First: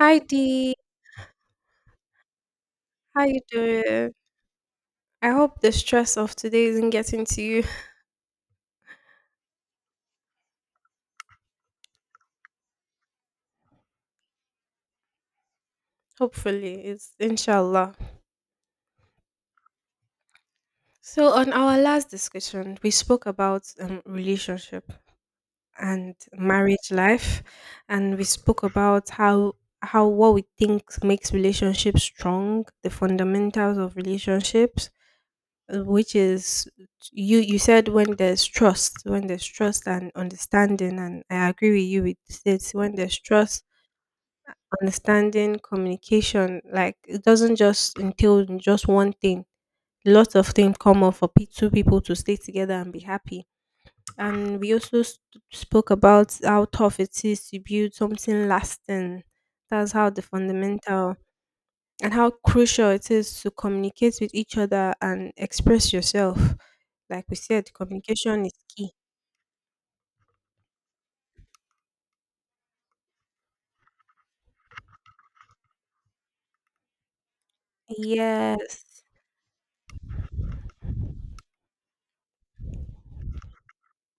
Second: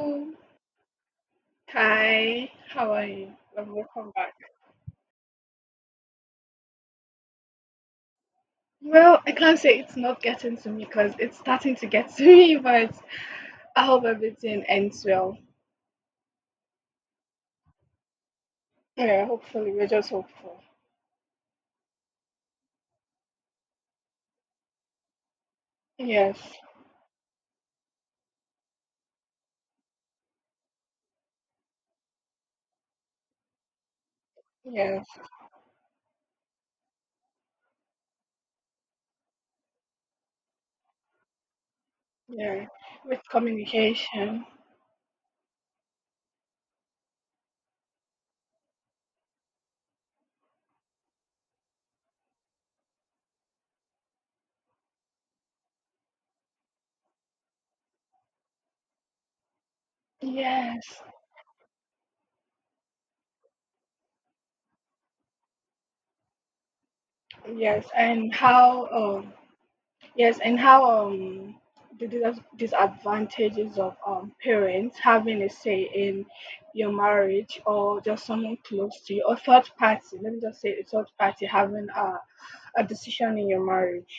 Hi Dee, Hi. How are how you? you And welcome doing? back. I hope the stress of today isn't getting to you. Well, I can't say it's not getting to me because it's starting to get to me, but I hope everything ends well. Hopefully, it's inshallah. Yeah, hopefully. We're just hopeful. So on our last discussion, we spoke about relationship and Yes. marriage life, and we spoke about how what we think makes relationships strong, the fundamentals of relationships, Yes. Which is you said when there's trust and understanding, and I agree with you with Yeah. this when there's With trust communication. understanding, communication. Like it doesn't just entail in just one thing. Lots of things come up for two people to stay together and be happy. And we also spoke about how tough it is to build something lasting. That's how the Yes. fundamental and how crucial it is to communicate with each other and express yourself. Like we said, Yes. And communication is how key. Yes, and how the disadvantages of parents having a say in your marriage, or just someone close Yes. to you, or third party. Let me just say a third party having a decision in your marriage.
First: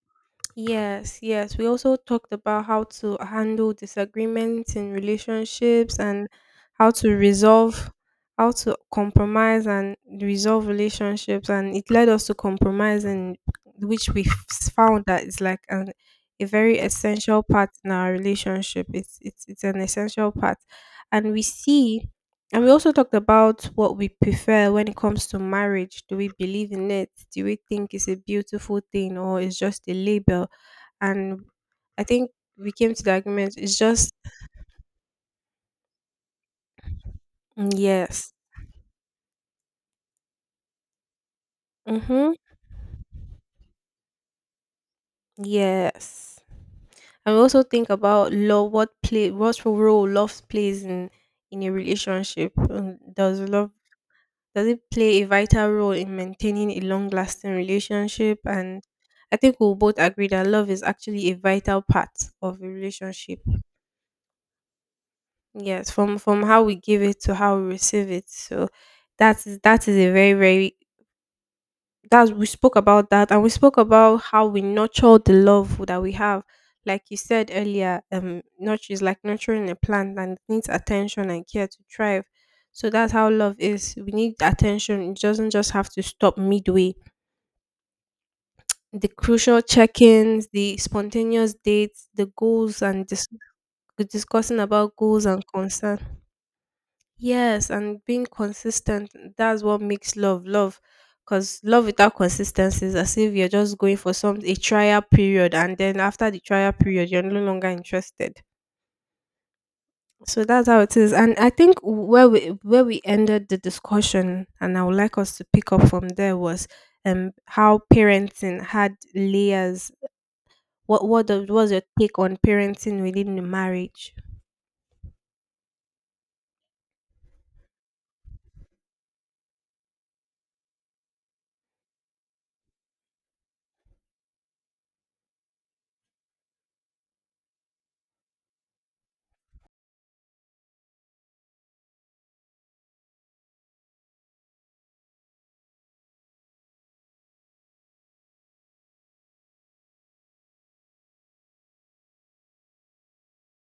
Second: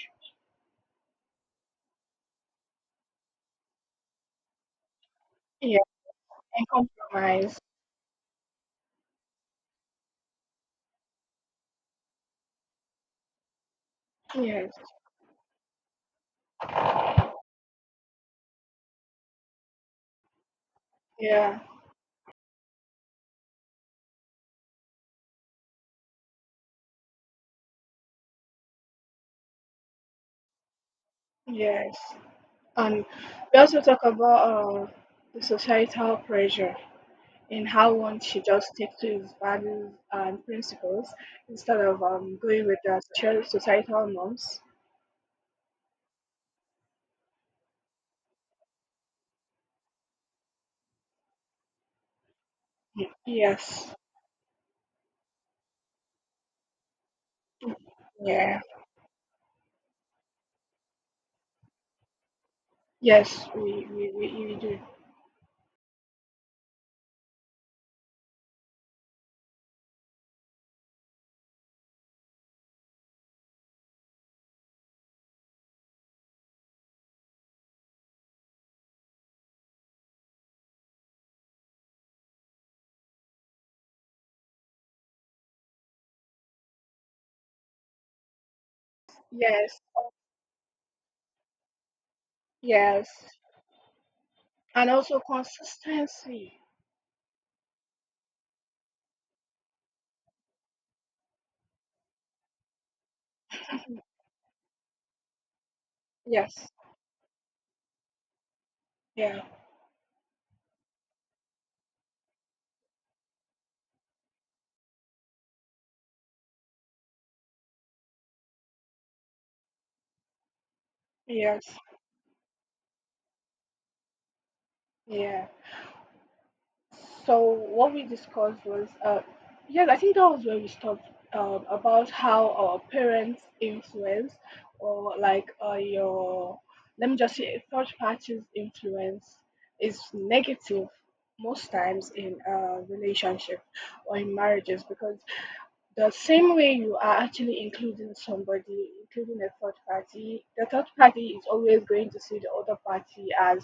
Yes, yes. We also talked about how to handle disagreements in Yeah, relationships and and how to compromise. resolve, how to compromise and resolve relationships. And it led us to compromise, and which we Yes, found that it's like a very essential part in our relationship. It's an essential part. And we yeah, see and we also talked about what we prefer when it comes to marriage. Do we believe in it? Do we think it's a beautiful thing or it's just a label? And yes. I think we came to And the agreement we it's also talk just about the societal pressure, and how one yes. should just stick to his values and principles instead of Mhm. Going with the societal norms. Yes. And we also think about love what role love plays in a relationship. Y- Yes. Does it play a vital role in maintaining a long lasting relationship? Yeah. And I think we'll both agree that love is actually a vital part of a relationship. Yes, we do. Yes, from how we give it to how we receive it. So that is a very very that we spoke about that, and we spoke about how we nurture the love that we have. Like you said earlier, nurture is like nurturing a plant, and it needs attention and care to thrive. So that's how love is. We need attention. It doesn't just have to stop midway: the crucial Yes. check-ins, the spontaneous dates, the goals and Yes. discussing And about also goals and concern. consistency. Yes, and being consistent. That's what makes love love. Because love without consistency is as if you're just going for some a trial period, and then after the Yes. trial period, you're no longer interested. Yeah. So that's how it is. And I think where we ended the discussion, and I would like us to pick up from there was how parenting had layers. What's Yes. your take on parenting within the marriage? Yeah. So what we discussed was, yes, I think that was where we stopped, about how our parents influence, or like let me just say, third party's influence is negative most times in a relationship or in marriages, because the same way you are actually including somebody, including a third party, the third party is always going to see the other party as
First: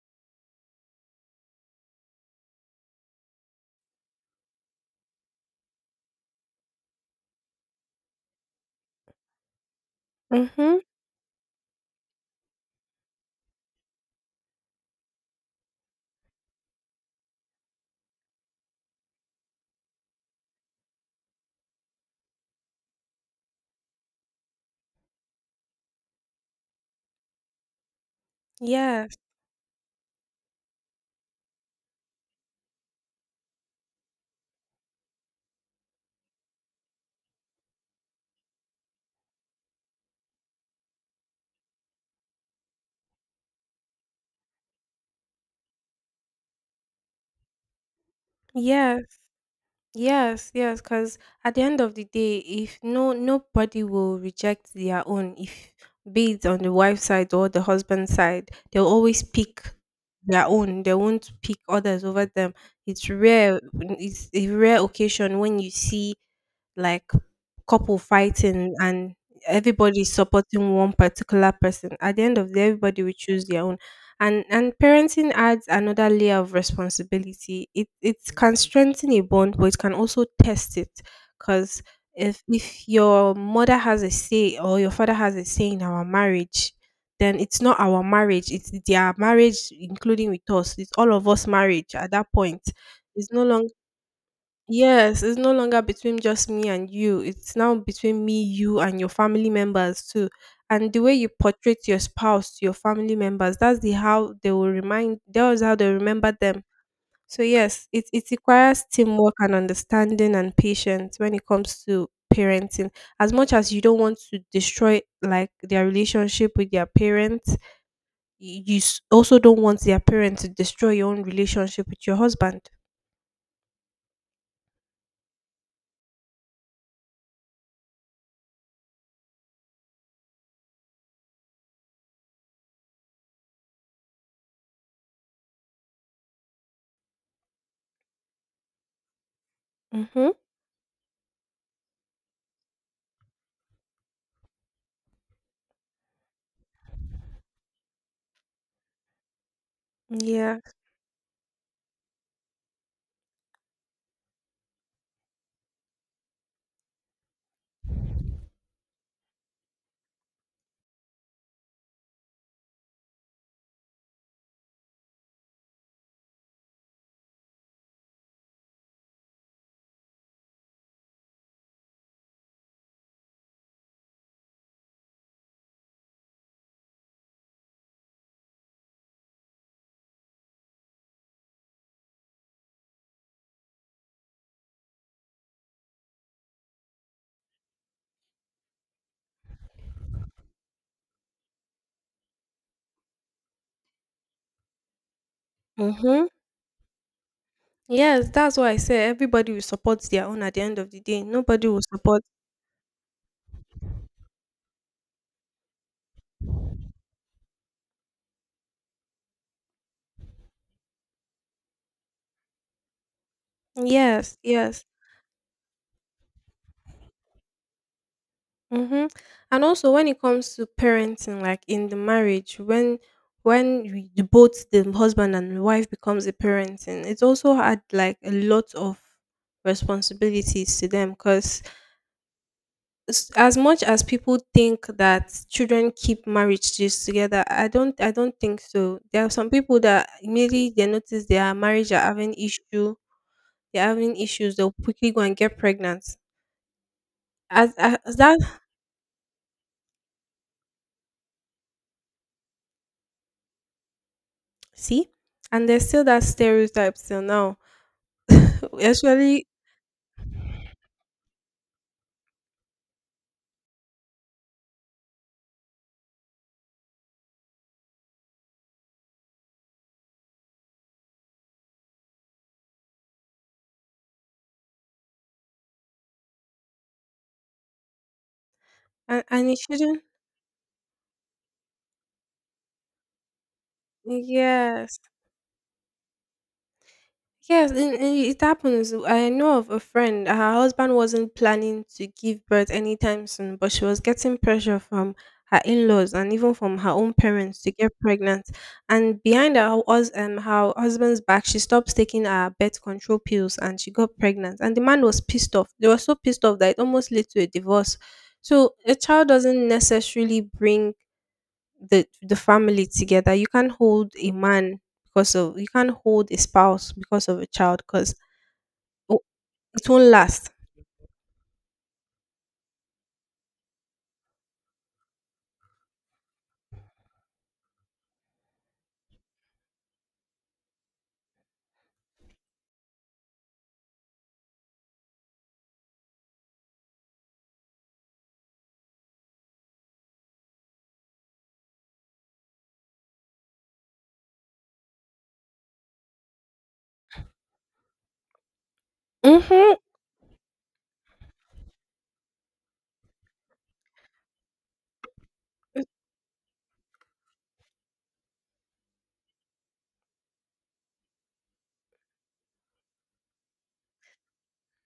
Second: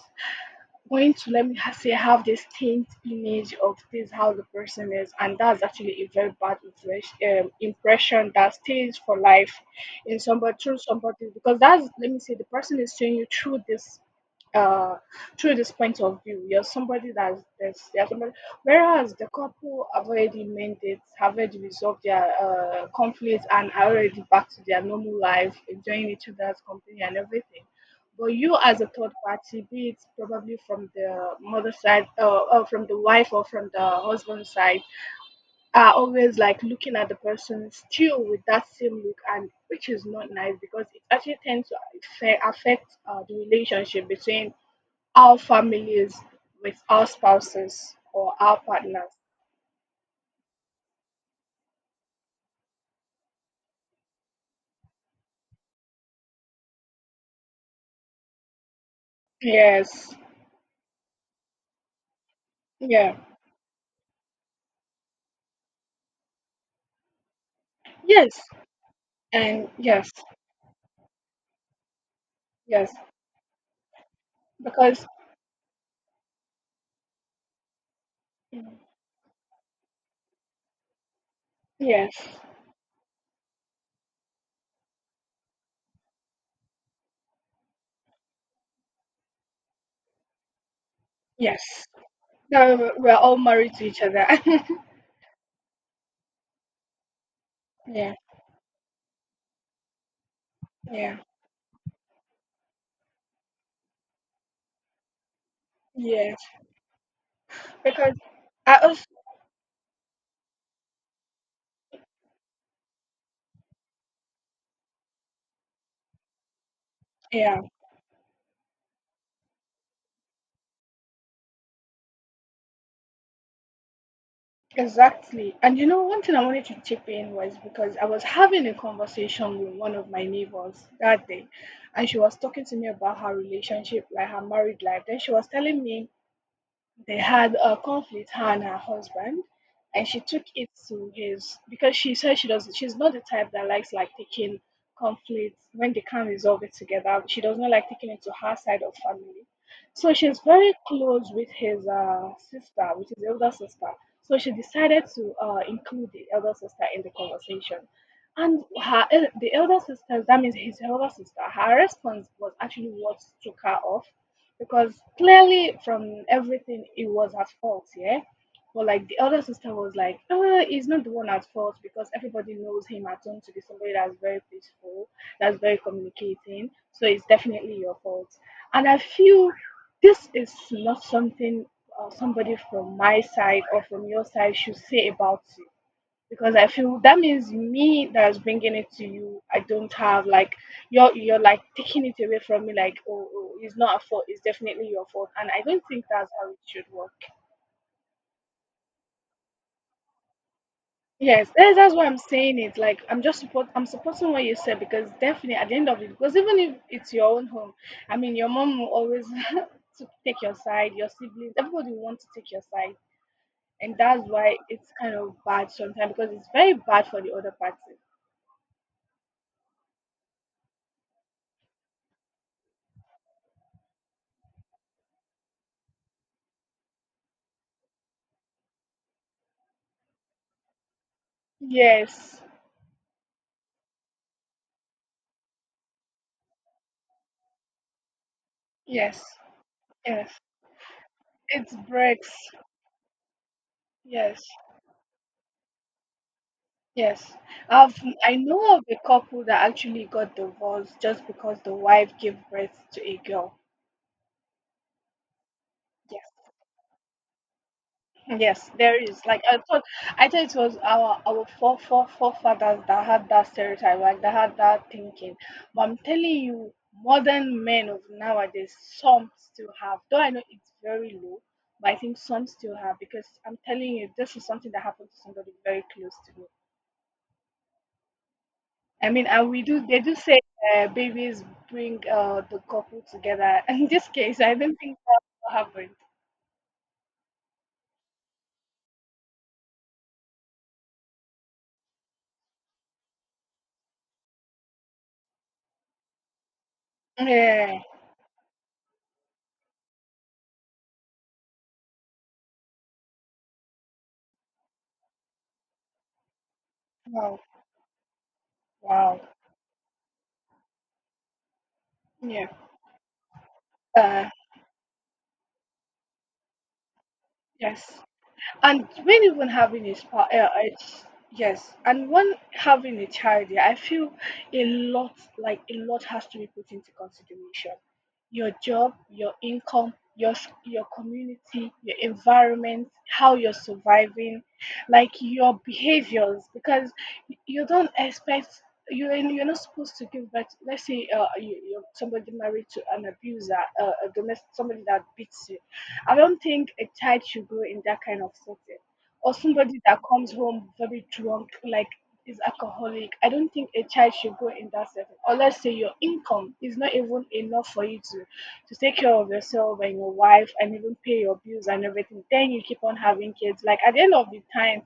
going to, let me say, have this taint image of this, how the person is. And that's actually a very bad impression that stays for life in somebody, through Mm-hmm. somebody, because that's, let me say, the person is seeing you uh through this point of view. You're somebody, whereas the couple have already mended, have already resolved their conflicts, and are already back to their normal life, enjoying each other's company and everything. But you, as a third Yes. party, be it probably from the mother side, or from the wife, or from the husband side, are always like looking at the person still with that same look, and which is not nice, because it actually tends to affect the relationship between our families with our spouses or our Yes. partners. Yes. Yes. Because at the end of the day, if no nobody will reject their own. If be it on the wife side or the husband side, they'll always pick Yes. their own. They won't pick others over them. It's Yeah. rare. It's a rare occasion when you see like couple Yes. fighting and And everybody yes. supporting one particular person. At the end of the day Yes. everybody will choose their own, and Because parenting adds another layer of responsibility. It can mm, strengthen a bond but it can also test it, because yes. if your mother has a say or your father has a say in our marriage, then it's not our marriage, it's their marriage including with us, it's all of us Yes. marriage at that point. No, we're It's all no longer married to each other. Yes, it's no longer between just me and you. It's now Yeah. between me, you, and your family members too. And the way Yeah. you portrait your spouse to your family members, that's the how they will remind. That was how they remember Yes. them. So yes, it Because it I requires also, teamwork and understanding and patience when it comes to parenting. As much as you don't want to destroy like their relationship with their parents, yeah, you also don't want their parents to destroy your own relationship with your husband. exactly. And you know, one thing I wanted to chip in was, because I was having a conversation with one of my neighbors that day, and she was talking to me about her relationship, like her married life. Then she was telling me they had a conflict, her and her husband, and she Mm-hmm. took it to his, because she said she's not the type that likes, like, taking conflicts when they can't resolve it together. She does not like taking it to her side of family. So she's Yeah. very close with his sister, with his elder sister. So she decided to include the elder sister in the conversation. And the elder sister, that means his elder sister, her response was actually what took her off, because clearly from everything it was at fault, yeah. But like the other sister was like, he's not the one at fault, because everybody knows him at home to be somebody that's very peaceful, that's very communicating. So it's definitely your fault. And I feel this is not something, somebody from my side or from your side should say about you, because I feel that means me, that's bringing it to you. I don't have like, you're like taking it away from me. Like, oh, oh, it's not a fault. It's definitely your fault. And I don't think Mm-hmm. that's how it should work. Yes, that's why I say everybody will support their own at the end of the day. Yes, Nobody that's, will that's why I'm support. saying it. Like, I'm just support. I'm supporting what you said, because definitely at the end of it, because even if it's your own home, I mean, your mom will always to take your side. Your siblings, everybody will want to take your side, and that's Yes, why yes. it's kind of bad sometimes, because it's very bad for the other party. Mm-hmm. And also when it comes to parenting, like in the marriage, when we, the both the husband and the wife becomes a parenting, it's also had like a lot of responsibilities to them, because Yes, as much as people think that children keep marriages together, I don't think so. yes. There are some people that Yes, immediately they notice their it marriage are having breaks. issue, they're having Yes, issues, they'll quickly go and get pregnant. yes. I've As I that know of a couple that actually got divorced just because the wife gave birth to a girl. See? And there's still that Yes, stereotype till now. yes, there is. Like, Actually, I thought it was our four four forefathers that had that stereotype, like that had that thinking. But I'm telling you, modern men of nowadays, some still have. Though I know it's very low, but I think some still have, because I'm telling you, this is something that happened to somebody very close to me, I and, mean, and and it we do. They shouldn't. do say babies bring the couple together. In this case, I don't think Yes. that happened. Yes, and it happens. I know of a friend. Her husband wasn't planning to give birth anytime soon, but she was getting pressure from her in-laws and even from her own parents to Yeah. get pregnant. And behind her, her husband's back, she stopped taking her birth control pills and she got pregnant. And the man was pissed off. They were so pissed off that it almost led Wow. to a divorce. So a Wow. child doesn't necessarily bring the Yeah. family together. You can't hold Uh. a man because of you can't hold a spouse because of a child, Yes. because and when even having it a won't spa, last. it's, yes, and when having a child, yeah, I feel a lot, like a lot has to be put into consideration. Your job, your income, your community, your environment, how you're surviving, like your behaviors. Because you don't expect you, and you're not supposed to give birth. Let's say you, you're somebody married to an abuser, a domestic, somebody that beats you. I don't think a child should grow in that kind of setting. Or Mhm. somebody that comes home very drunk, like, is alcoholic. I don't think a child should grow in that setting. Or let's say your income is not even enough for you to take care of yourself and your wife and even pay your bills and everything, then you keep on having kids. Like, at the end of the time,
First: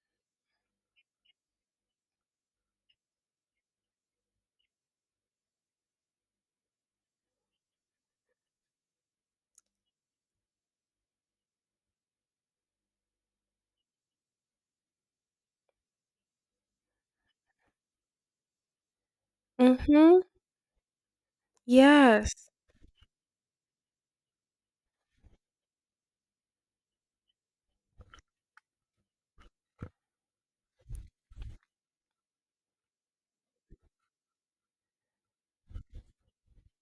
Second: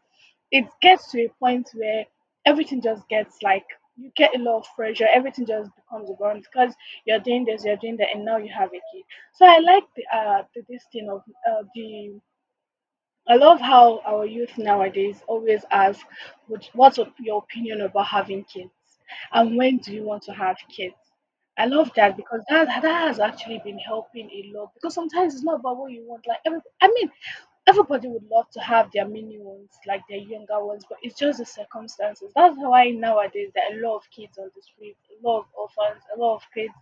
it gets to a point where everything just gets like, you get a lot of pressure, everything just becomes a burden, because you're doing this, you're doing that, and now you have a kid. So the this thing of the I love how our youth nowadays always ask, your opinion about having kids? And when do you Mhm. want to have kids?" I love that, Yes. because that has actually been helping a lot, because sometimes it's not about what you want. Like, I mean, everybody would love to have their mini ones, like their younger ones, but it's just the circumstances. That's why nowadays there are a lot of kids on the street, a lot of orphans, a lot of kids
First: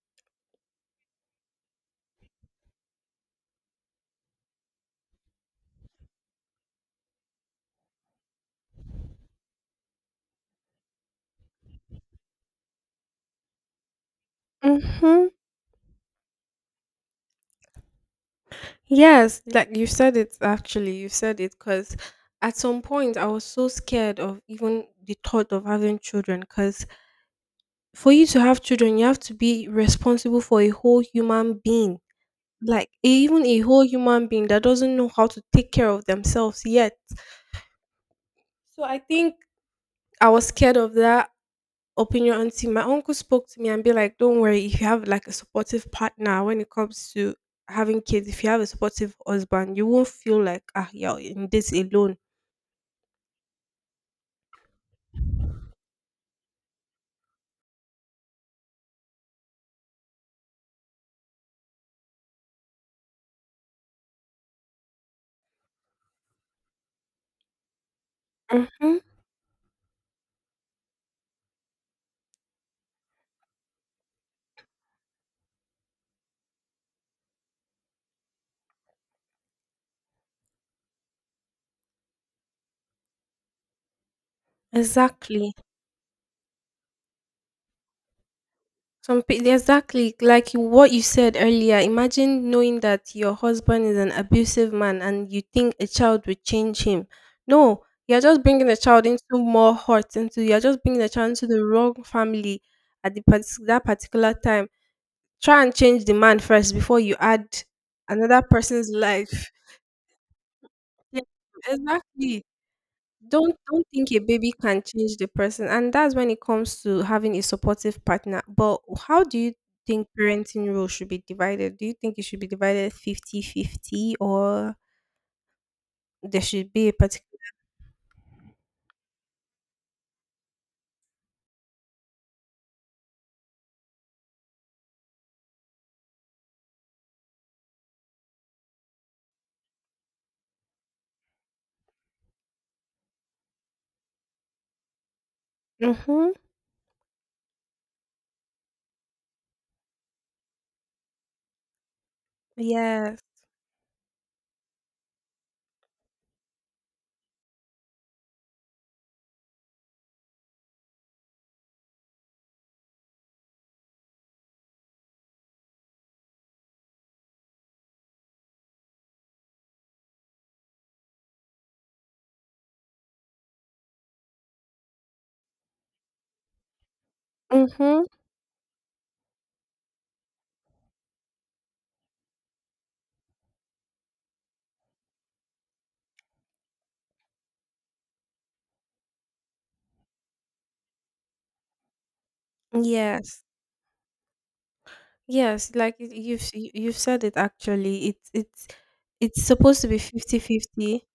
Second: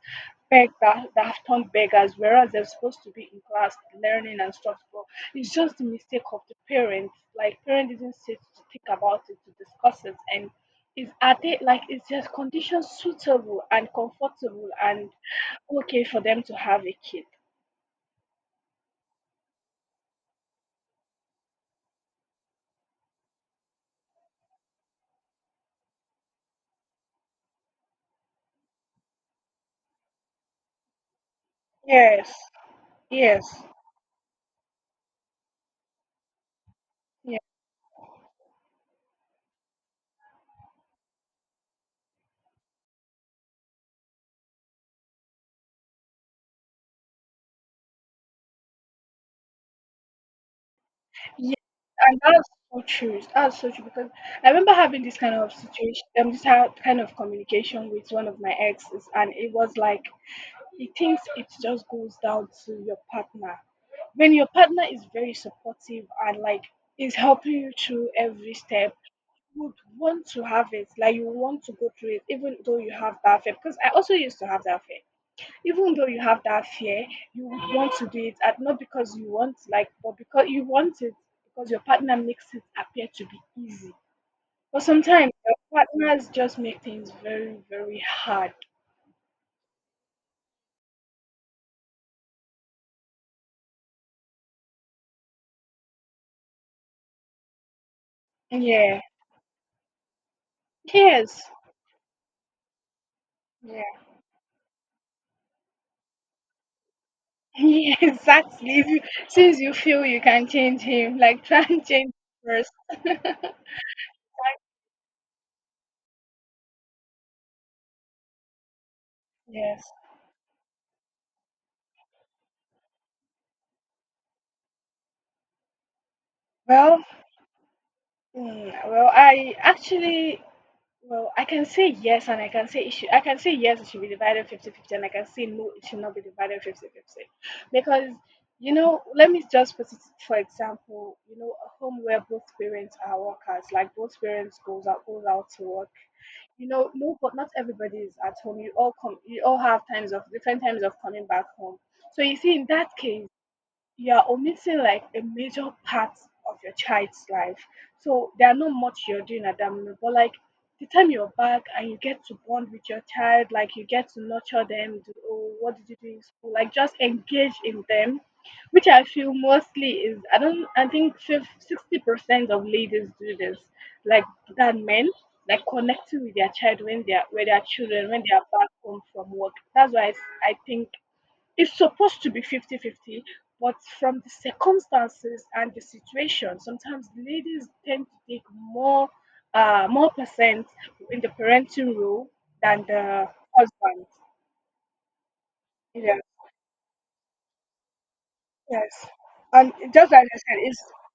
beg that, have turned beggars, whereas they're supposed to be in class learning and stuff. But it's just the mistake of the parents. Like, parents didn't sit to think about it, to discuss it, and is are they like is their condition suitable and comfortable and Mhm. okay for them to have a kid? Yes. Like you said it. Actually, you said it, because at some point I was so scared of even the thought of having children, because for you to have children, you have to be responsible for a whole human being. Yes, Like even a yes. whole human being that doesn't know how to take care of themselves yet. Yeah, So I think I was scared of that opinion until my uncle spoke to me and be like, "Don't worry, if you have like a supportive partner when it comes to having kids, if you have a supportive husband, you won't feel like you're in yeah, this alone." and that's so true. That's so true, because I remember having this kind of situation, this kind of communication with one of my exes, and it was like, he thinks it just goes down to your partner. When your partner is very supportive and like is helping you through every step, Hmm. you would want to have it. Like, you want to go through it, even though you have that fear. Because I also used to have that fear. Even though you have that fear, you would want to do it, and not because you want, like, but because you want it, because your partner makes it appear to be easy. But sometimes Exactly. your partners just make things very, very hard. Exactly, like what you said earlier. Imagine knowing that your husband is an abusive man and you think a child would change him. No, you're just bringing a Yeah. child into more hurt. Into You're just bringing a child Yes. into the wrong family at that particular time. Try and change the man first before you add Yeah, another exactly. If person's you, life. since you feel you can change him, Yeah, like, try and change exactly, first. don't think a baby can change the person, and that's when it comes to having a supportive partner. But how do you Yes. think parenting role should be divided? Do you think it should be divided fifty-fifty, or there should be a Well, particular... I actually, I can say yes, and I can say it should, I can say yes, it should be divided 50-50, and I can say no, it should not be divided 50-50. Because, let me just put it, for example, a home where both parents are workers, like both parents goes out to work. Mhm. No, but not everybody is at home. You all come, you all have times of different times of coming back home. So you see, in that Yes. case, you're omitting like a major part of your child's life. So there are not much you're doing at that moment, but like, the time you're back and you get to bond with your child, like you get to nurture them. Do, oh, what did you do in school? Like, just engage in them. Which I feel mostly is, I don't I think 60% of ladies do this, like, than men, like connecting with their child when they are with their Mhm. children when they are back home from work. That's why I think it's supposed to be 50-50, but from the circumstances and the situation, sometimes ladies tend to take more percent in the parenting role than the Yes. husband. Yes, like Yes, you've said it actually. It's it's yes. it's And supposed to be just as I fifty said, fifty. it's 50.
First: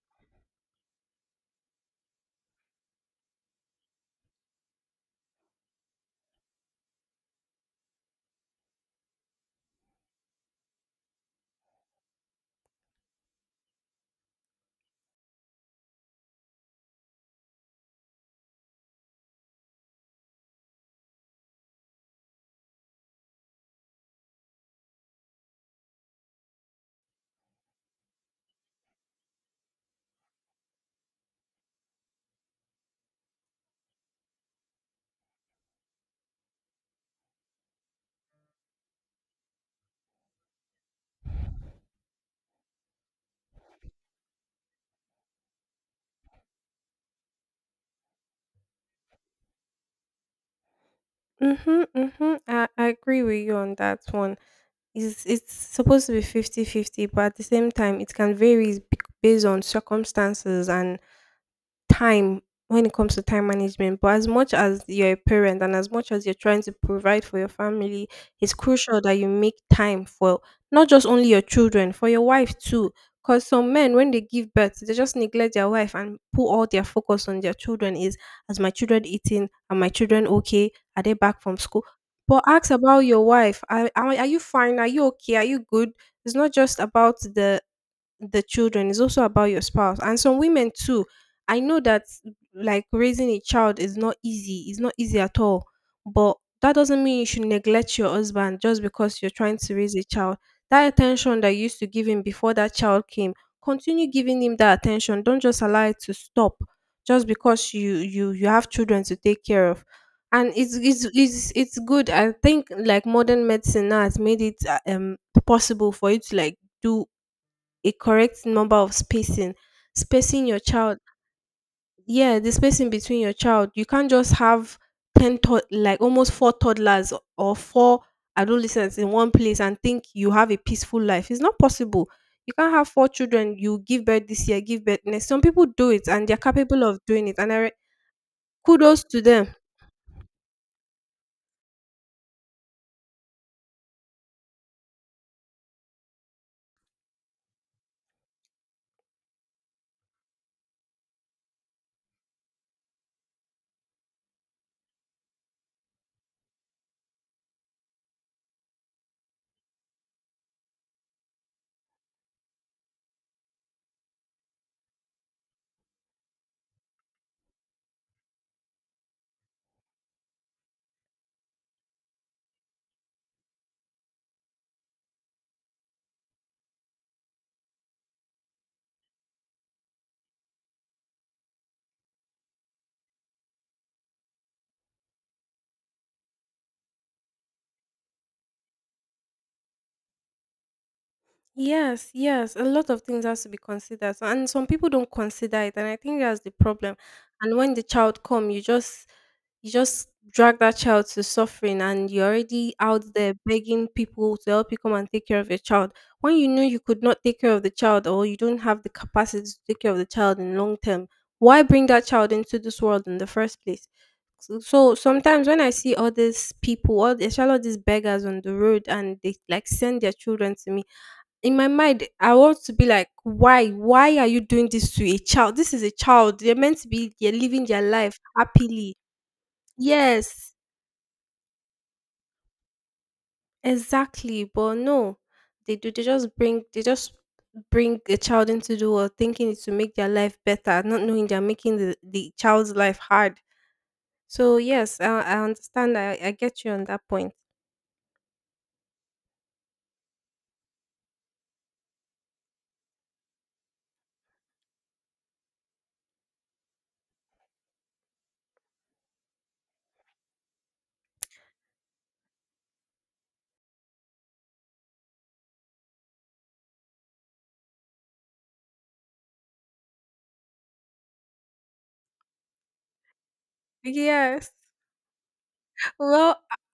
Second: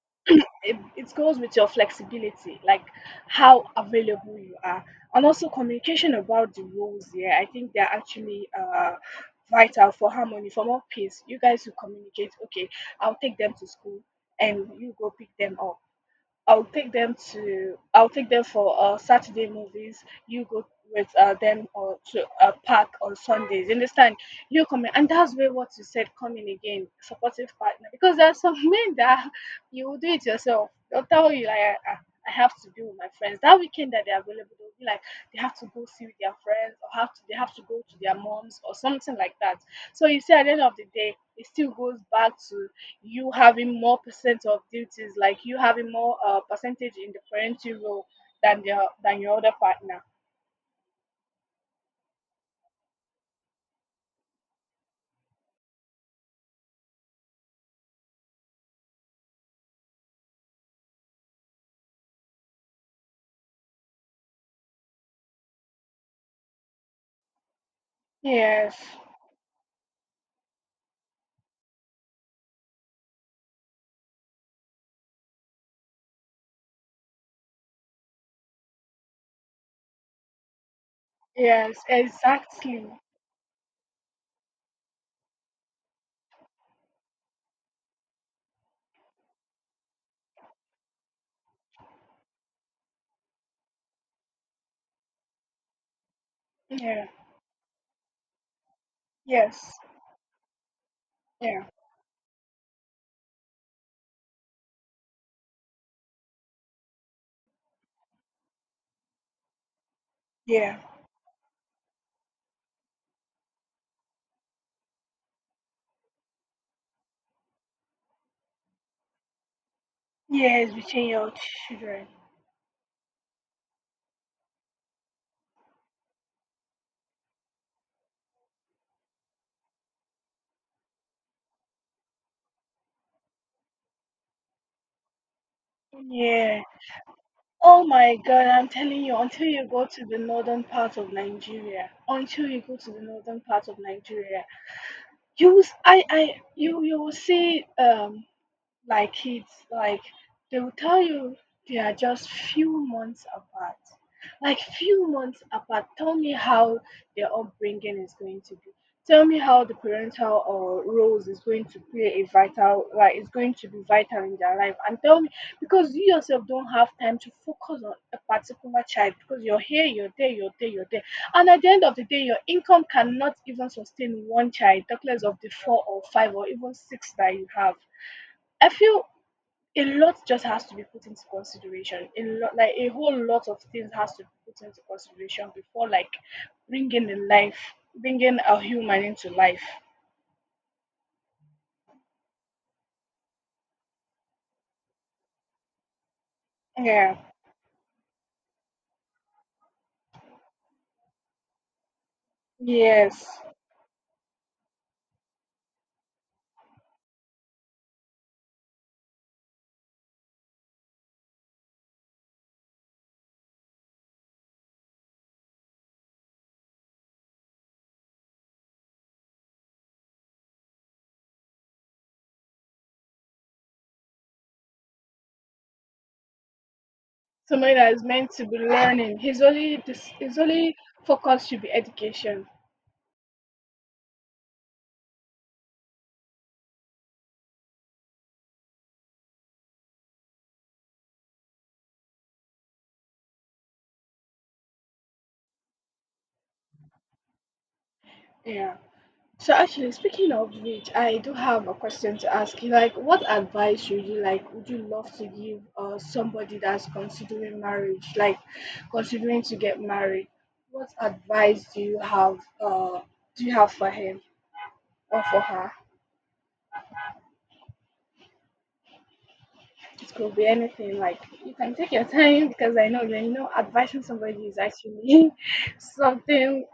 it, it goes with your flexibility, like how available you are, and also communication about the rules. Yeah, I think they're actually vital for harmony, for more peace. You guys who communicate, okay, I'll take them to school, and you go pick them up. I'll take them for Saturday movies. You go with them or to a park on Sundays. You understand? You come in, and that's where what you said coming again, supportive partner. Because there are some men that you will do it yourself. They'll tell you like, I have to be with my friends. That weekend that they're available, they'll be like they have to go see with their friends or have to they have to go to their moms or something like that. So you see, at the end of the day, it still goes back to you having more percent of duties, like you having more percentage in the parenting role than the than your other partner. Mm-hmm, mm-hmm. I agree with you on that one. It's supposed to be 50 50, but at the same time it can vary based on circumstances and time when it comes to time management. But as much as you're a parent and as much as you're trying to provide for your family, it's Yes, crucial that you make time for not just only your children, for your wife too. Because some men, when they give birth, they just neglect their wife and put all their focus on their children: is, as my children eating? Are my children okay? Are they back from yes, school? But ask exactly. about your wife. Are you fine? Are you okay? Are you good? It's not just about the children, it's also about your spouse. And some women too, I know that like raising a child is not easy, it's not easy at all. But that doesn't Yeah, mean you should neglect your husband just because you're trying to yes, raise a child. That attention that you yeah, used to give him before that child came, continue giving him that attention. Don't just allow it to stop just because you have children to take care of. And it's yeah, it's it's, it's good. I think like modern medicine now has made it possible for you to like do a correct number of spacing, spacing your yes, child. between your children. Yeah, the spacing between your child, you can't just have 10 like almost four toddlers or four adolescents in one place and think you have a peaceful life. It's not possible. You can't have four children, you give birth this year, give birth next. Some people do it and they're Yeah. capable of doing it, and Oh my God, I'm kudos telling you, to until them. you go to the northern part of Nigeria, until you go to the northern part of Nigeria, I you will see like kids like they will tell you they are just few months apart, like few months apart. Tell me how their upbringing is going to be. Tell me how the parental or roles is going to play a vital, like is going to be vital in their life, and tell me, because you yourself don't have time to focus on a particular child because you're here, you're there, you're there, you're there. And at the end of the day, your income cannot even sustain one child, talk less of the four or five or even six that you have. I feel a lot just has to be put into consideration. A lot, like a whole lot of things has to be put into consideration before like bringing in life, bringing a human into life. Yes, yes, a lot of things has to be considered, so and some people don't consider it, and I think that's the problem. Yeah. And when the child come, you just drag that child to suffering, and you're already out Yes. there begging people to help you come and take care of your child. When you know you could not take care of the child, or you don't have the capacity to take care of the child in long term, why bring that child into this world in the first place? So sometimes when I see all these people, all especially all these beggars on the road, and they like send their children to me. In my mind, I want to be like, "Why? Why are you doing this to a child? This is a child. They're meant to be they're living Somebody their that is life meant to be happily." learning. His only this his Yes, only focus should be education. exactly. But no, they do. They just bring a child into the world thinking it's to make their life better, not knowing they're making the child's life hard. So yes, I understand. I get you on that point. Yeah. So actually, speaking of which, I do have a question to ask you. Like, Would you love to give somebody that's considering marriage, like considering to get married? What advice do you have? Do you have for him or for her? It could be anything. Like, you can take your time because I know that advising somebody Yes. is actually Well, something.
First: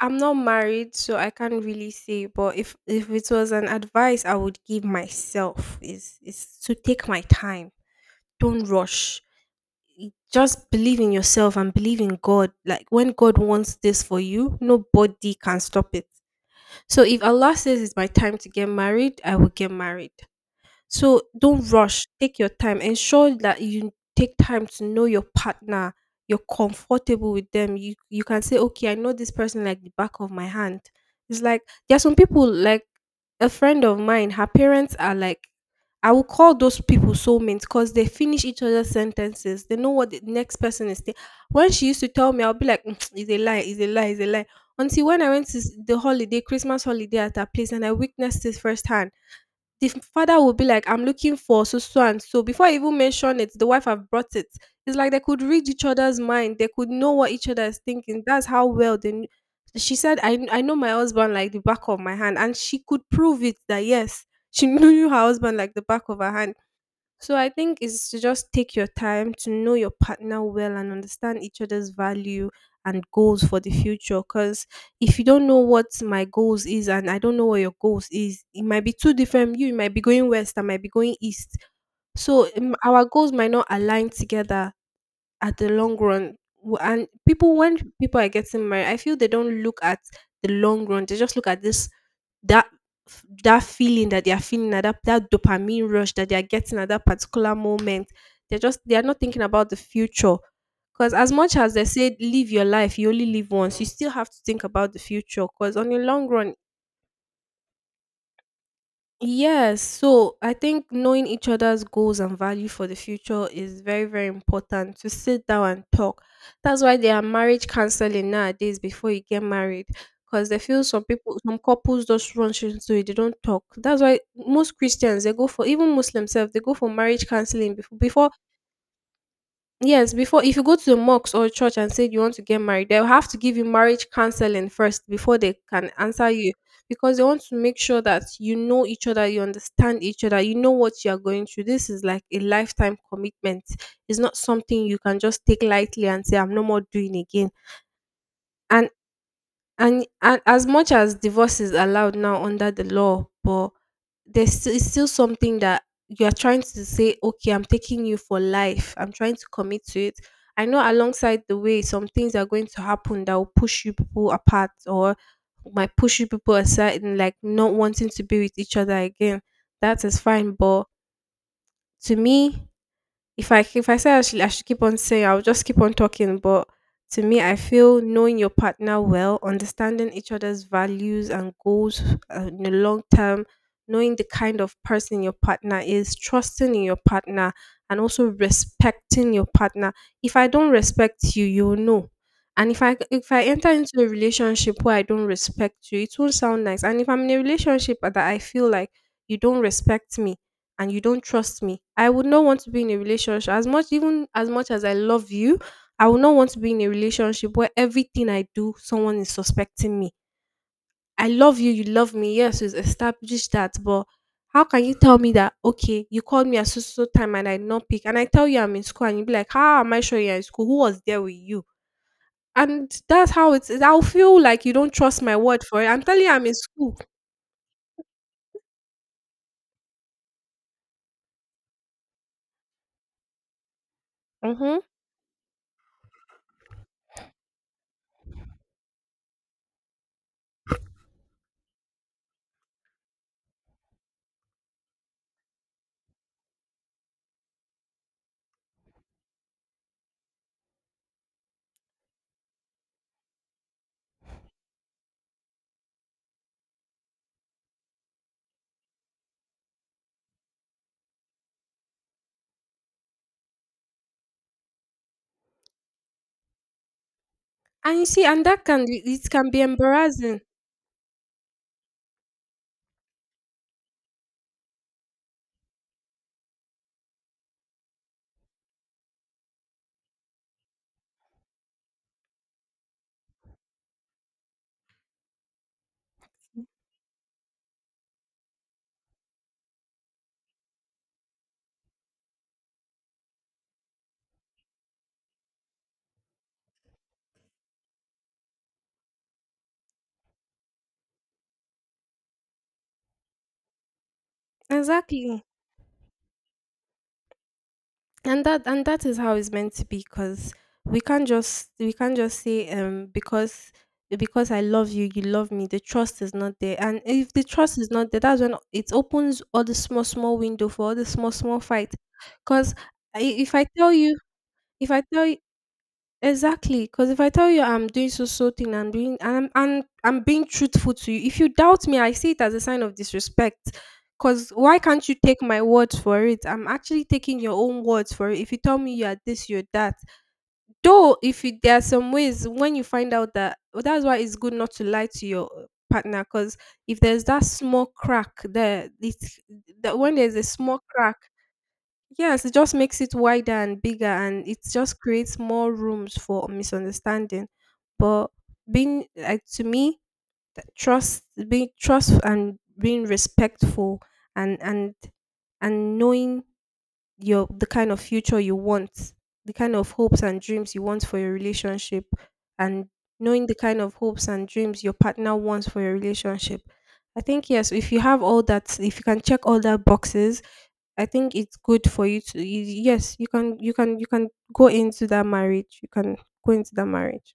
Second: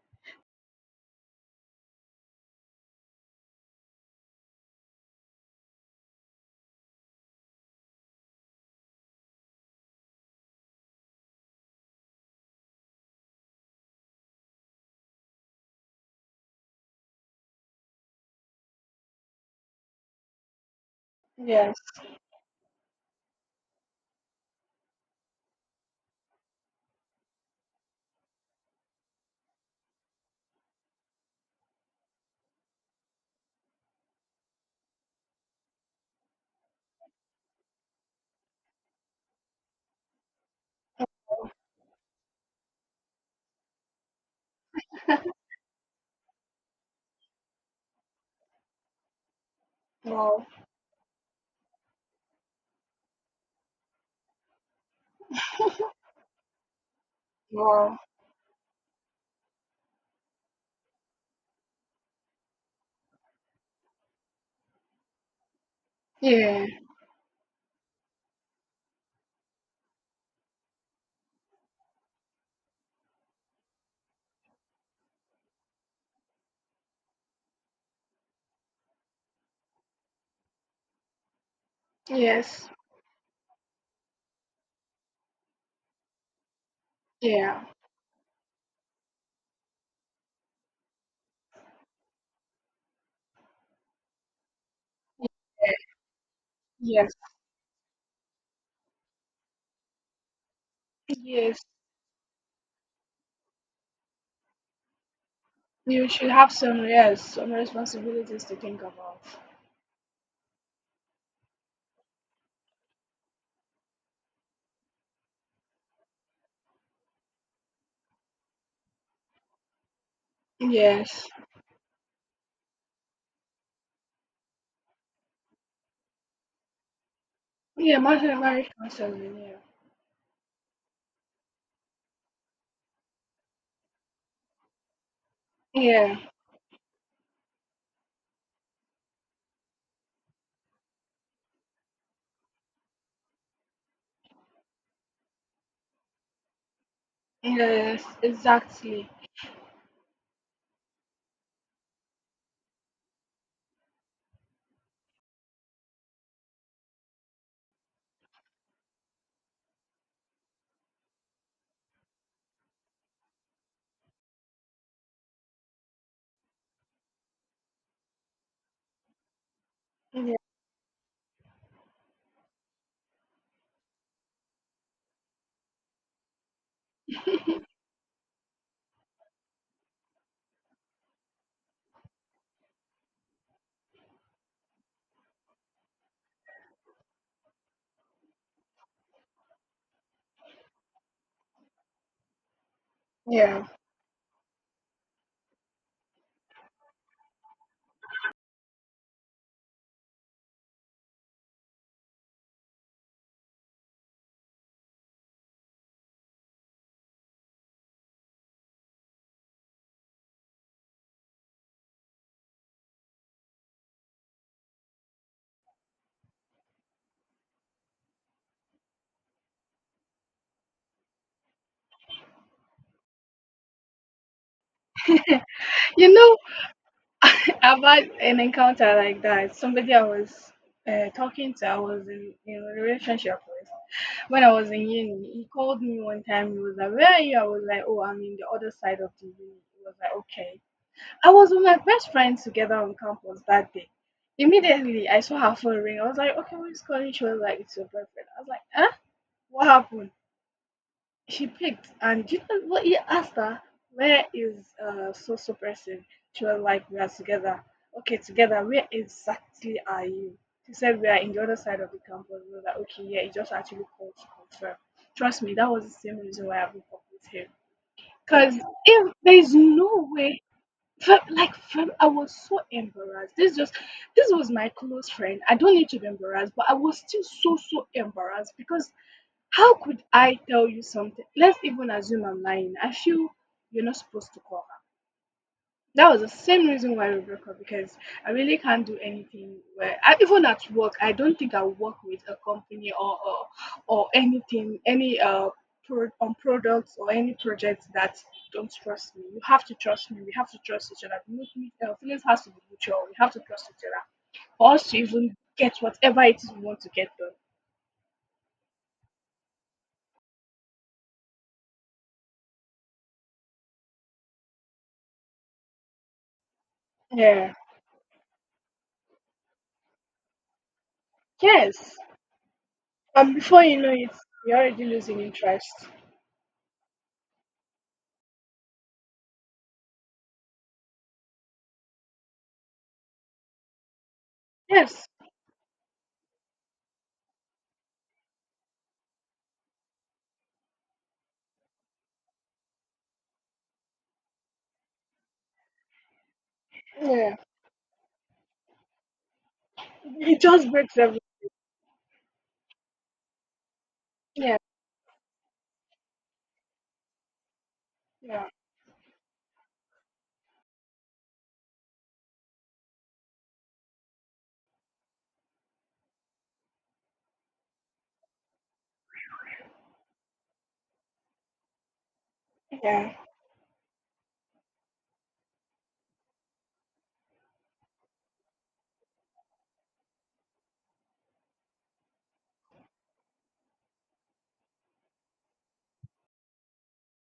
I'm not married, so I can't really say. But if it was an advice I would give myself is to take my time. Don't rush. Just believe in yourself and believe in God. Like when God wants this for you, nobody can stop it. So if Allah says it's my time to get married, I will get married. So don't Yes. rush, take your time. Ensure that you take time to know your partner, you're comfortable with them. You can say, okay, I know this person like the back of my hand. It's like there are some people like a friend of mine, her parents are like I will call those people soulmates because they finish each other's sentences. They know what the next person is. When she used to tell me, I'll be like, "Mm, it's a lie, it's a lie, it's a lie." Until when I went to the holiday, Christmas holiday at her place, and I witnessed this firsthand. The father Wow. will be like, I'm looking for so so and so. Before I even mention it, the wife have brought it. It's like they could read each other's mind. They could know what each other is Wow. thinking. That's how well they. She said, I know my husband like the back of my hand. And she could prove it that yes, she knew her husband like the back of her hand, Yeah. so I think it's to just take your time to know your partner well and understand each other's value and goals for the future. Because if you don't know what my goals is and I don't know what your goals is, it might be too different. You might be going west, I might be going east. So Yes. Our goals might not align together at the long run and people Yeah. when people are getting married, I feel they don't look at the long run. They just look at this that that feeling that they are feeling at that Yeah, dopamine rush that they are getting at that yes. particular moment. They are not thinking about the future, because as much Yes. as they say live your life, you only live once, you still have to think about the future, because on the You long should run. have some, yes, some responsibilities to think about. Yes, so I think knowing each other's goals and value for the future is very, very important to sit down and talk. That's why there are marriage counseling nowadays before you get married. Because they feel some Yes. people, some couples just rush into it, they don't talk. That's why most Christians they go for, even Muslims self, they go for marriage counseling Yeah, before. Martin very concerning, Yes, before, if you go to a mosque or church and say you want to get married, they'll have to give you marriage counseling first before they yeah. can answer Yeah. you, because they want to make sure that you know each other, you understand each other, you know what you are going through. This is like a lifetime commitment. It's not something you can just take lightly and say I'm no more doing again. Yes, And exactly. and as much as divorce is allowed now under the law, but there's still it's still something that you are trying to say, okay, I'm taking you for life. I'm trying to commit to it. I know alongside the way, some things are going to happen that will push you people apart or might push you people aside and like not wanting to be with each other again. That is Yeah. fine. But to me, if I say I should keep on saying, I'll just keep on talking. But to me, I feel knowing your partner well, understanding each other's values and goals in the long term, knowing the kind of person your partner is, trusting in your partner, and also respecting your partner. If I don't respect you, you'll know. And if I Yeah. enter into a relationship where I don't respect you, it won't sound nice. And if I'm in a relationship that I feel like you don't respect me, and you don't trust me, I would not want to be in a relationship as much even as much as I love you. I would not want to be in a relationship where everything I do, someone is suspecting me. I love you, you love me, yes, we've established that. But how can you tell me that, okay, you called me at so so so time and I did not pick, and I tell you I'm in school, and you be like, how am I sure you're in school, who was there with you? And that's how it is. I'll feel like you don't trust my word for it. I'm You telling you know, I'm in school. I've had an encounter like that. Somebody I was talking to, I was in a relationship with. When I was Mm-hmm. in uni, he called me one time. He was like, "Where are you?" I was like, "Oh, I'm in the other side of the uni." He was like, "Okay." I was with my best friend together on campus that day. Immediately, I saw her phone ring. I was like, "Okay, who's calling?" She was like, "It's your boyfriend." I was like, "Huh? What happened?" She picked, and do you know what he asked her? "Where is so so person?" She was like, "We are together." "Okay, together. Where exactly are you?" She said, "We are in the other side of the campus." We were like, okay, yeah, he just actually called to confirm. Trust me, that was the same reason why I broke up with him. And you see, and Because that can be, if it can there's be no embarrassing. way, like from I was so embarrassed. This was my close friend. I don't need to be embarrassed, but I was still so embarrassed, because how could I tell you something? Let's even assume I'm lying. I feel you're not supposed to call. That was the same reason why we broke up, because I really can't do anything where I, even at work, I don't think I work with a company or anything, any on products or any projects that don't trust me. You have to trust me. We have to trust each other. Feelings has to be mutual. We have to trust each other for us to even Exactly, get whatever it is we want to get done. and that is how it's meant to be, because we can't just say because I love you, you love me. The trust is not there, and if the Yeah. trust is not there, that's when it opens all the small small window for all the small small fight. Yes. Because And if I before you tell know it, you, you're already if I losing tell you, interest. exactly, because if I tell you I'm doing so so thing and doing and I'm being truthful to you, if you doubt me, I see it as a sign of disrespect. Because why can't Yes. you take my words for it? I'm actually taking your own words for it. If you tell me you're this, you're that. Though, if you, there are some ways when you find out that's why it's good not to lie to your partner. Because if there's Yeah. that small crack there, it's that when there's It a just small breaks crack. everything. Yes, it just makes it wider and bigger, and it Yeah. just creates more rooms for misunderstanding. But Yeah. being like, to me, trust, being trust and being respectful, and and knowing your the kind of future you want, the kind of hopes and dreams you want for your relationship, and Yeah. knowing the kind of hopes and dreams your partner wants for your relationship. I think yes, if you have all that, if you can check all that boxes, I think it's good for you to yes, you can go into that marriage. You can go into that marriage.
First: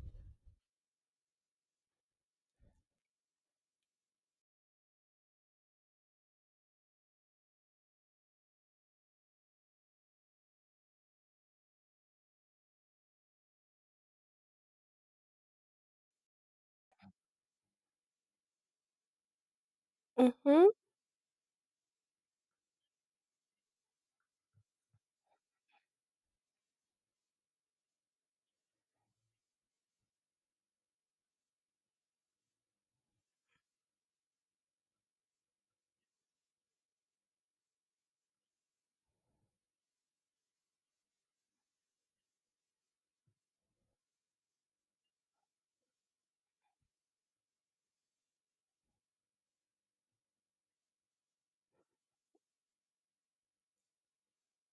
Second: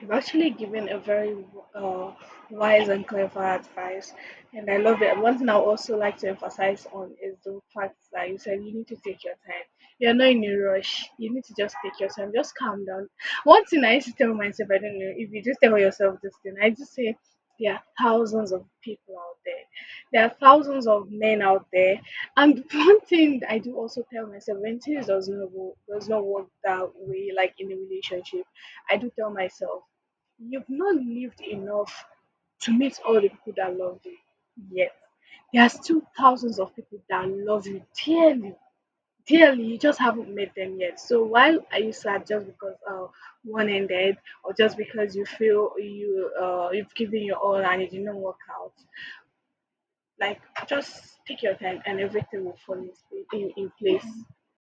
You've actually given a very uh, wise and clever advice, and I love it. One thing I also like to emphasize on is the fact that you said you need to take your time. You're not in a rush. You need to just take your time. Just calm down. One thing I used to tell myself, I don't know if you just tell yourself this thing. I just say there are thousands of people out there. There are Mm-hmm. thousands of men out there. And one thing I do also tell myself, when things does not work that way, like in a relationship, I do tell myself, you've not lived enough to meet all the people that love you yet. There are still thousands of people that love you dearly, dearly. You just haven't met them yet. So why are you sad just because one ended, or just because you feel you you've given your all and it didn't work out? Like just take your time and everything will fall in place.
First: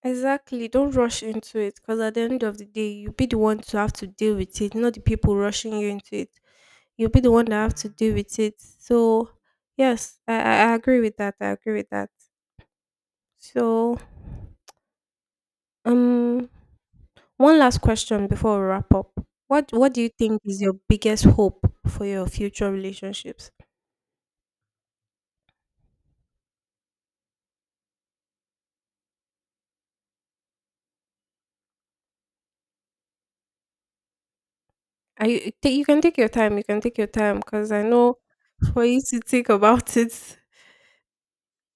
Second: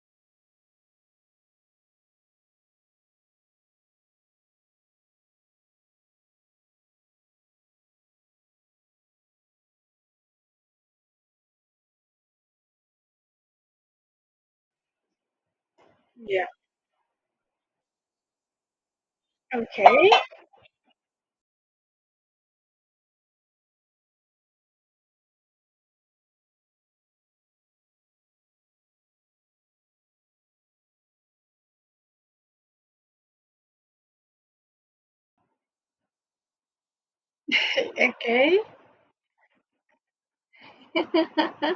Exactly. Don't rush into it, because at the end of the day, you'll be the one to have to deal with it, not the people rushing you into it. You'll be the one that have to deal with it. So yes, I agree with that. I agree with that. So Yeah. um one last question before we wrap up. What Okay. what do you think is your biggest hope for your future relationships? I you take you can take your time, cause I know for you to think about it. Okay.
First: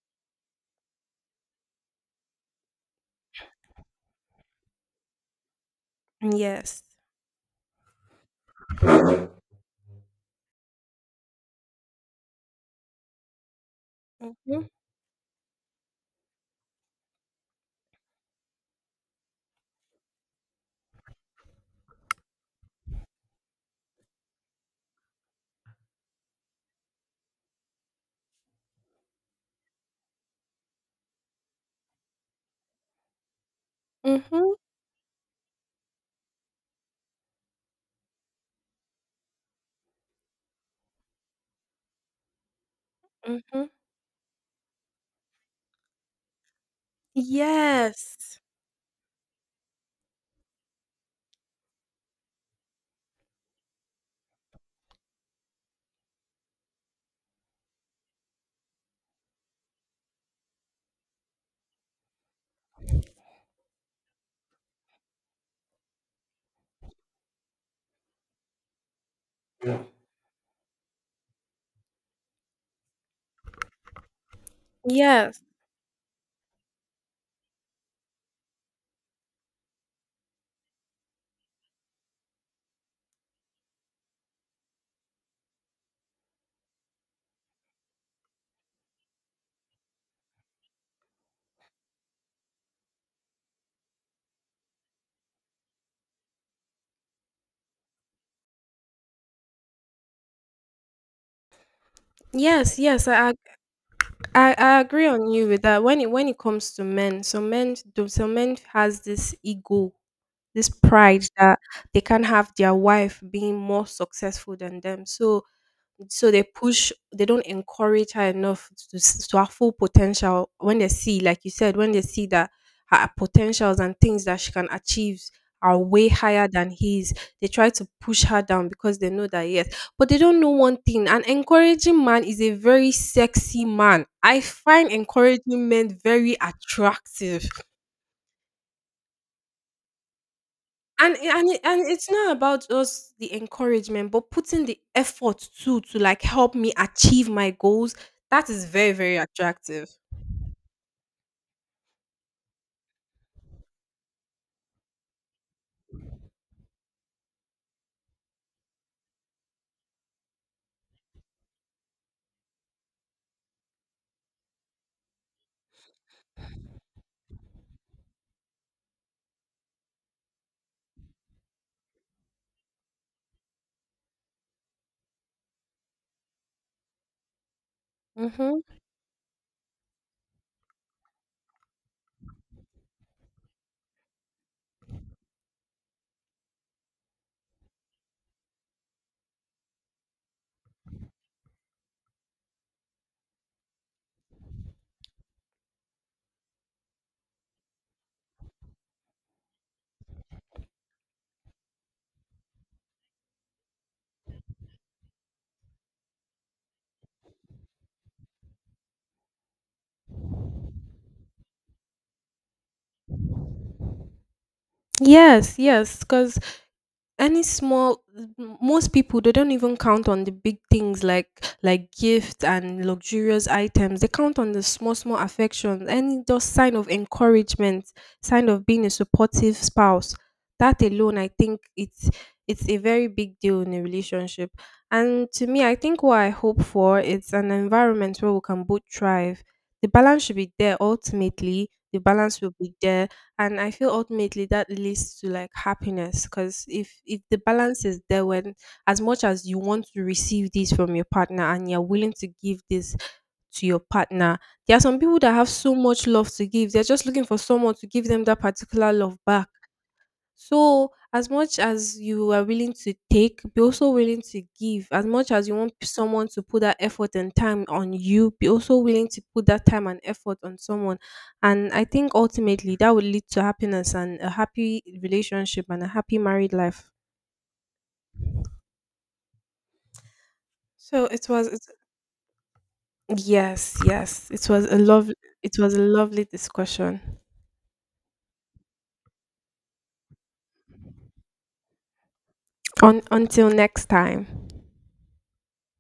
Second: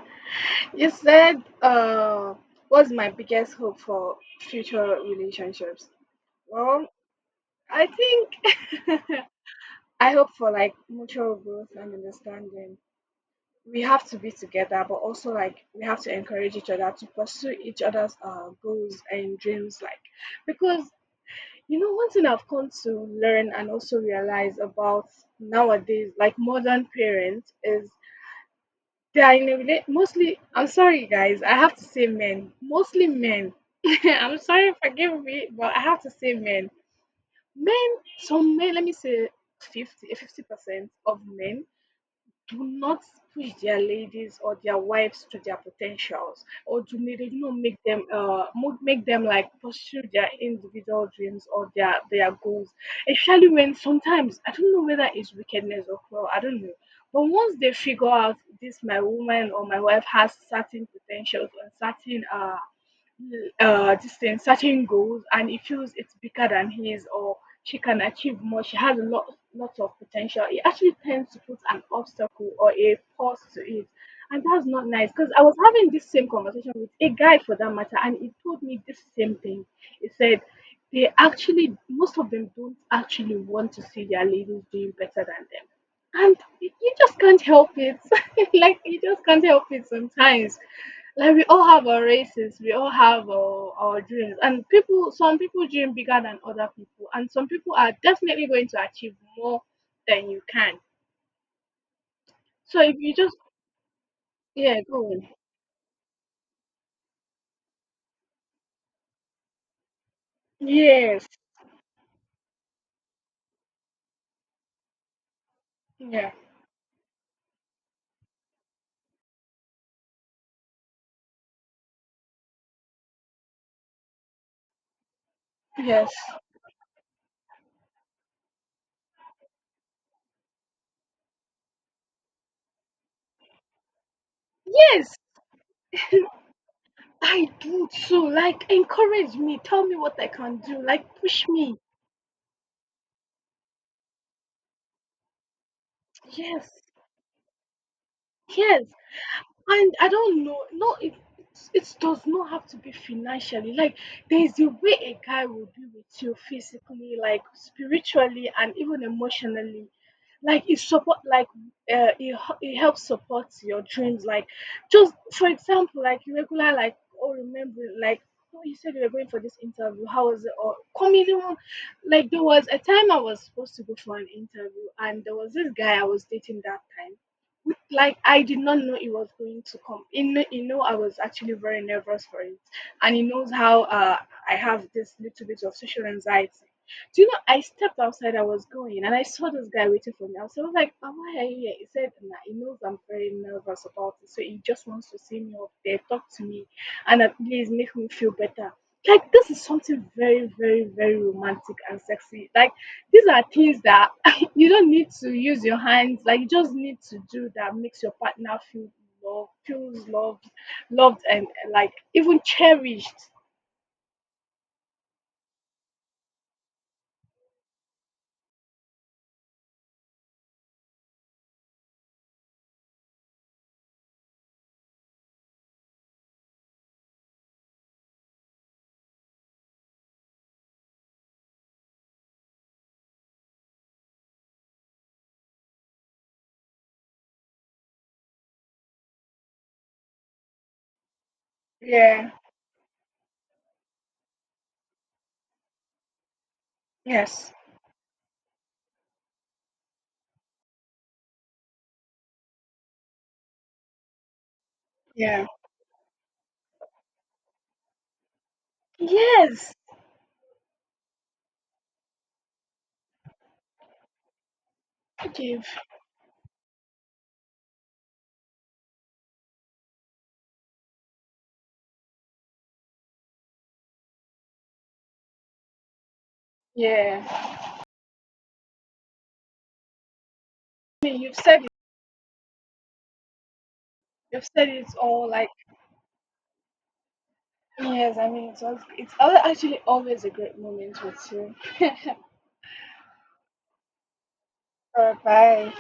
You said what's my biggest hope for future relationships? Yes. Well, I think I hope for like mutual growth and understanding. We have to be Mhm, together, but also like we have to encourage each other to pursue each other's goals and dreams. Like, because one thing I've come to learn and also realize about nowadays, like modern parents, is they are mostly. I'm sorry, guys. I have to say men. Mostly men. I'm mhm, sorry, forgive me, but I have to say men. Men. Some men. Let me say 50 50 percent of men do not push mhm. their ladies or their wives to their potentials, or do not make them Yes. Make them like pursue their individual dreams or their goals, especially when, sometimes I don't know whether it's wickedness or cruel, I don't know, but once they figure out this my woman or my wife has certain potentials and certain this thing certain goals, and he feels it's bigger than his, or she can achieve more, she has a lot lots of potential, he actually tends to put an obstacle or a pause to it. And that's not nice, because Yes. I was having this same conversation with a guy for that matter, and he told me this same thing. He said they actually most of them don't actually want to see their ladies doing better than them, and you just can't help it. Like you just can't help it sometimes. Like we all have our races, we all have our dreams, and people. Some people dream bigger than other people, and some people are definitely going to achieve more than you can. Yes, So if yes, you I ag just, yeah, I agree go on. on you with that. When it comes to men, some men has this ego, this pride Yes, that they can't have their wife being more successful than them. So yeah, they push, they don't encourage her enough to her full potential. When they see, like you said, when they see that her potentials and things that she can achieve are way yes, higher than his, they try to push her down because they know that, yes, but they don't know one thing. An encouraging man is a very sexy man. I find yes. encouraging men very attractive. I do too. Like encourage me, tell me what I can do. And Like it push and it me. and it's not about just the encouragement, but putting the effort too, to, like, help me Yes, achieve my goals, that is yes. very, very attractive. And I don't know, no, it does not have to be financially. Like, there is a way a guy will be with you physically, like spiritually, and even emotionally. Like, it helps support your dreams. Like, just for example, like oh remember, like, "Oh, you said you were going for this interview. How was it?" Or comedy one. Like, there was a time I was supposed to go for an interview, and there was this guy I was dating that time, like I did Mhm. not know it was going to come. I was actually very nervous for it, and he knows how I have this little bit of social anxiety. Do you know? I stepped outside. I was going, and I saw this guy waiting for me. I was sort of like, "Oh, why are you here?" He said, nah, he knows I'm very nervous about it, so he just wants to see me up there, talk to me, and at least make me feel better. Like this is something very, very, very romantic and sexy. Like these are things that you don't need to use your hands, like you just need to do, that makes your partner feel loved, feels loved, loved and like even cherished. Yes, yes. Because any small most people, they don't even count on the big things, like gifts and luxurious items. They count on the small small affections, any just sign of encouragement, sign of being a supportive spouse. That alone, I think, it's a very big deal in a relationship. And to me, I think what I hope for is an environment where we can both thrive. The balance should be there. Ultimately, the Yeah. balance will be there, and I feel ultimately that leads to like happiness, because if the Yes. balance is there, when as much as you want to receive this from your partner, and you're willing to give this to your partner, there are some people that Yeah. have so much love to give, they're just looking for someone to give them that particular love back. Yes. So, as much as you are willing to take, be also willing to give. As much as you Give. want someone to put that effort and time on you, be also willing to put that time and effort on someone. And I think ultimately that will lead to happiness and a happy relationship and a happy married life. Yeah. I So mean, you've said it. yes, yes. You've It was said a it love all. Like it was a lovely discussion. yes, I mean, it was. Actually always a great moment with you. On, until next time. Bye.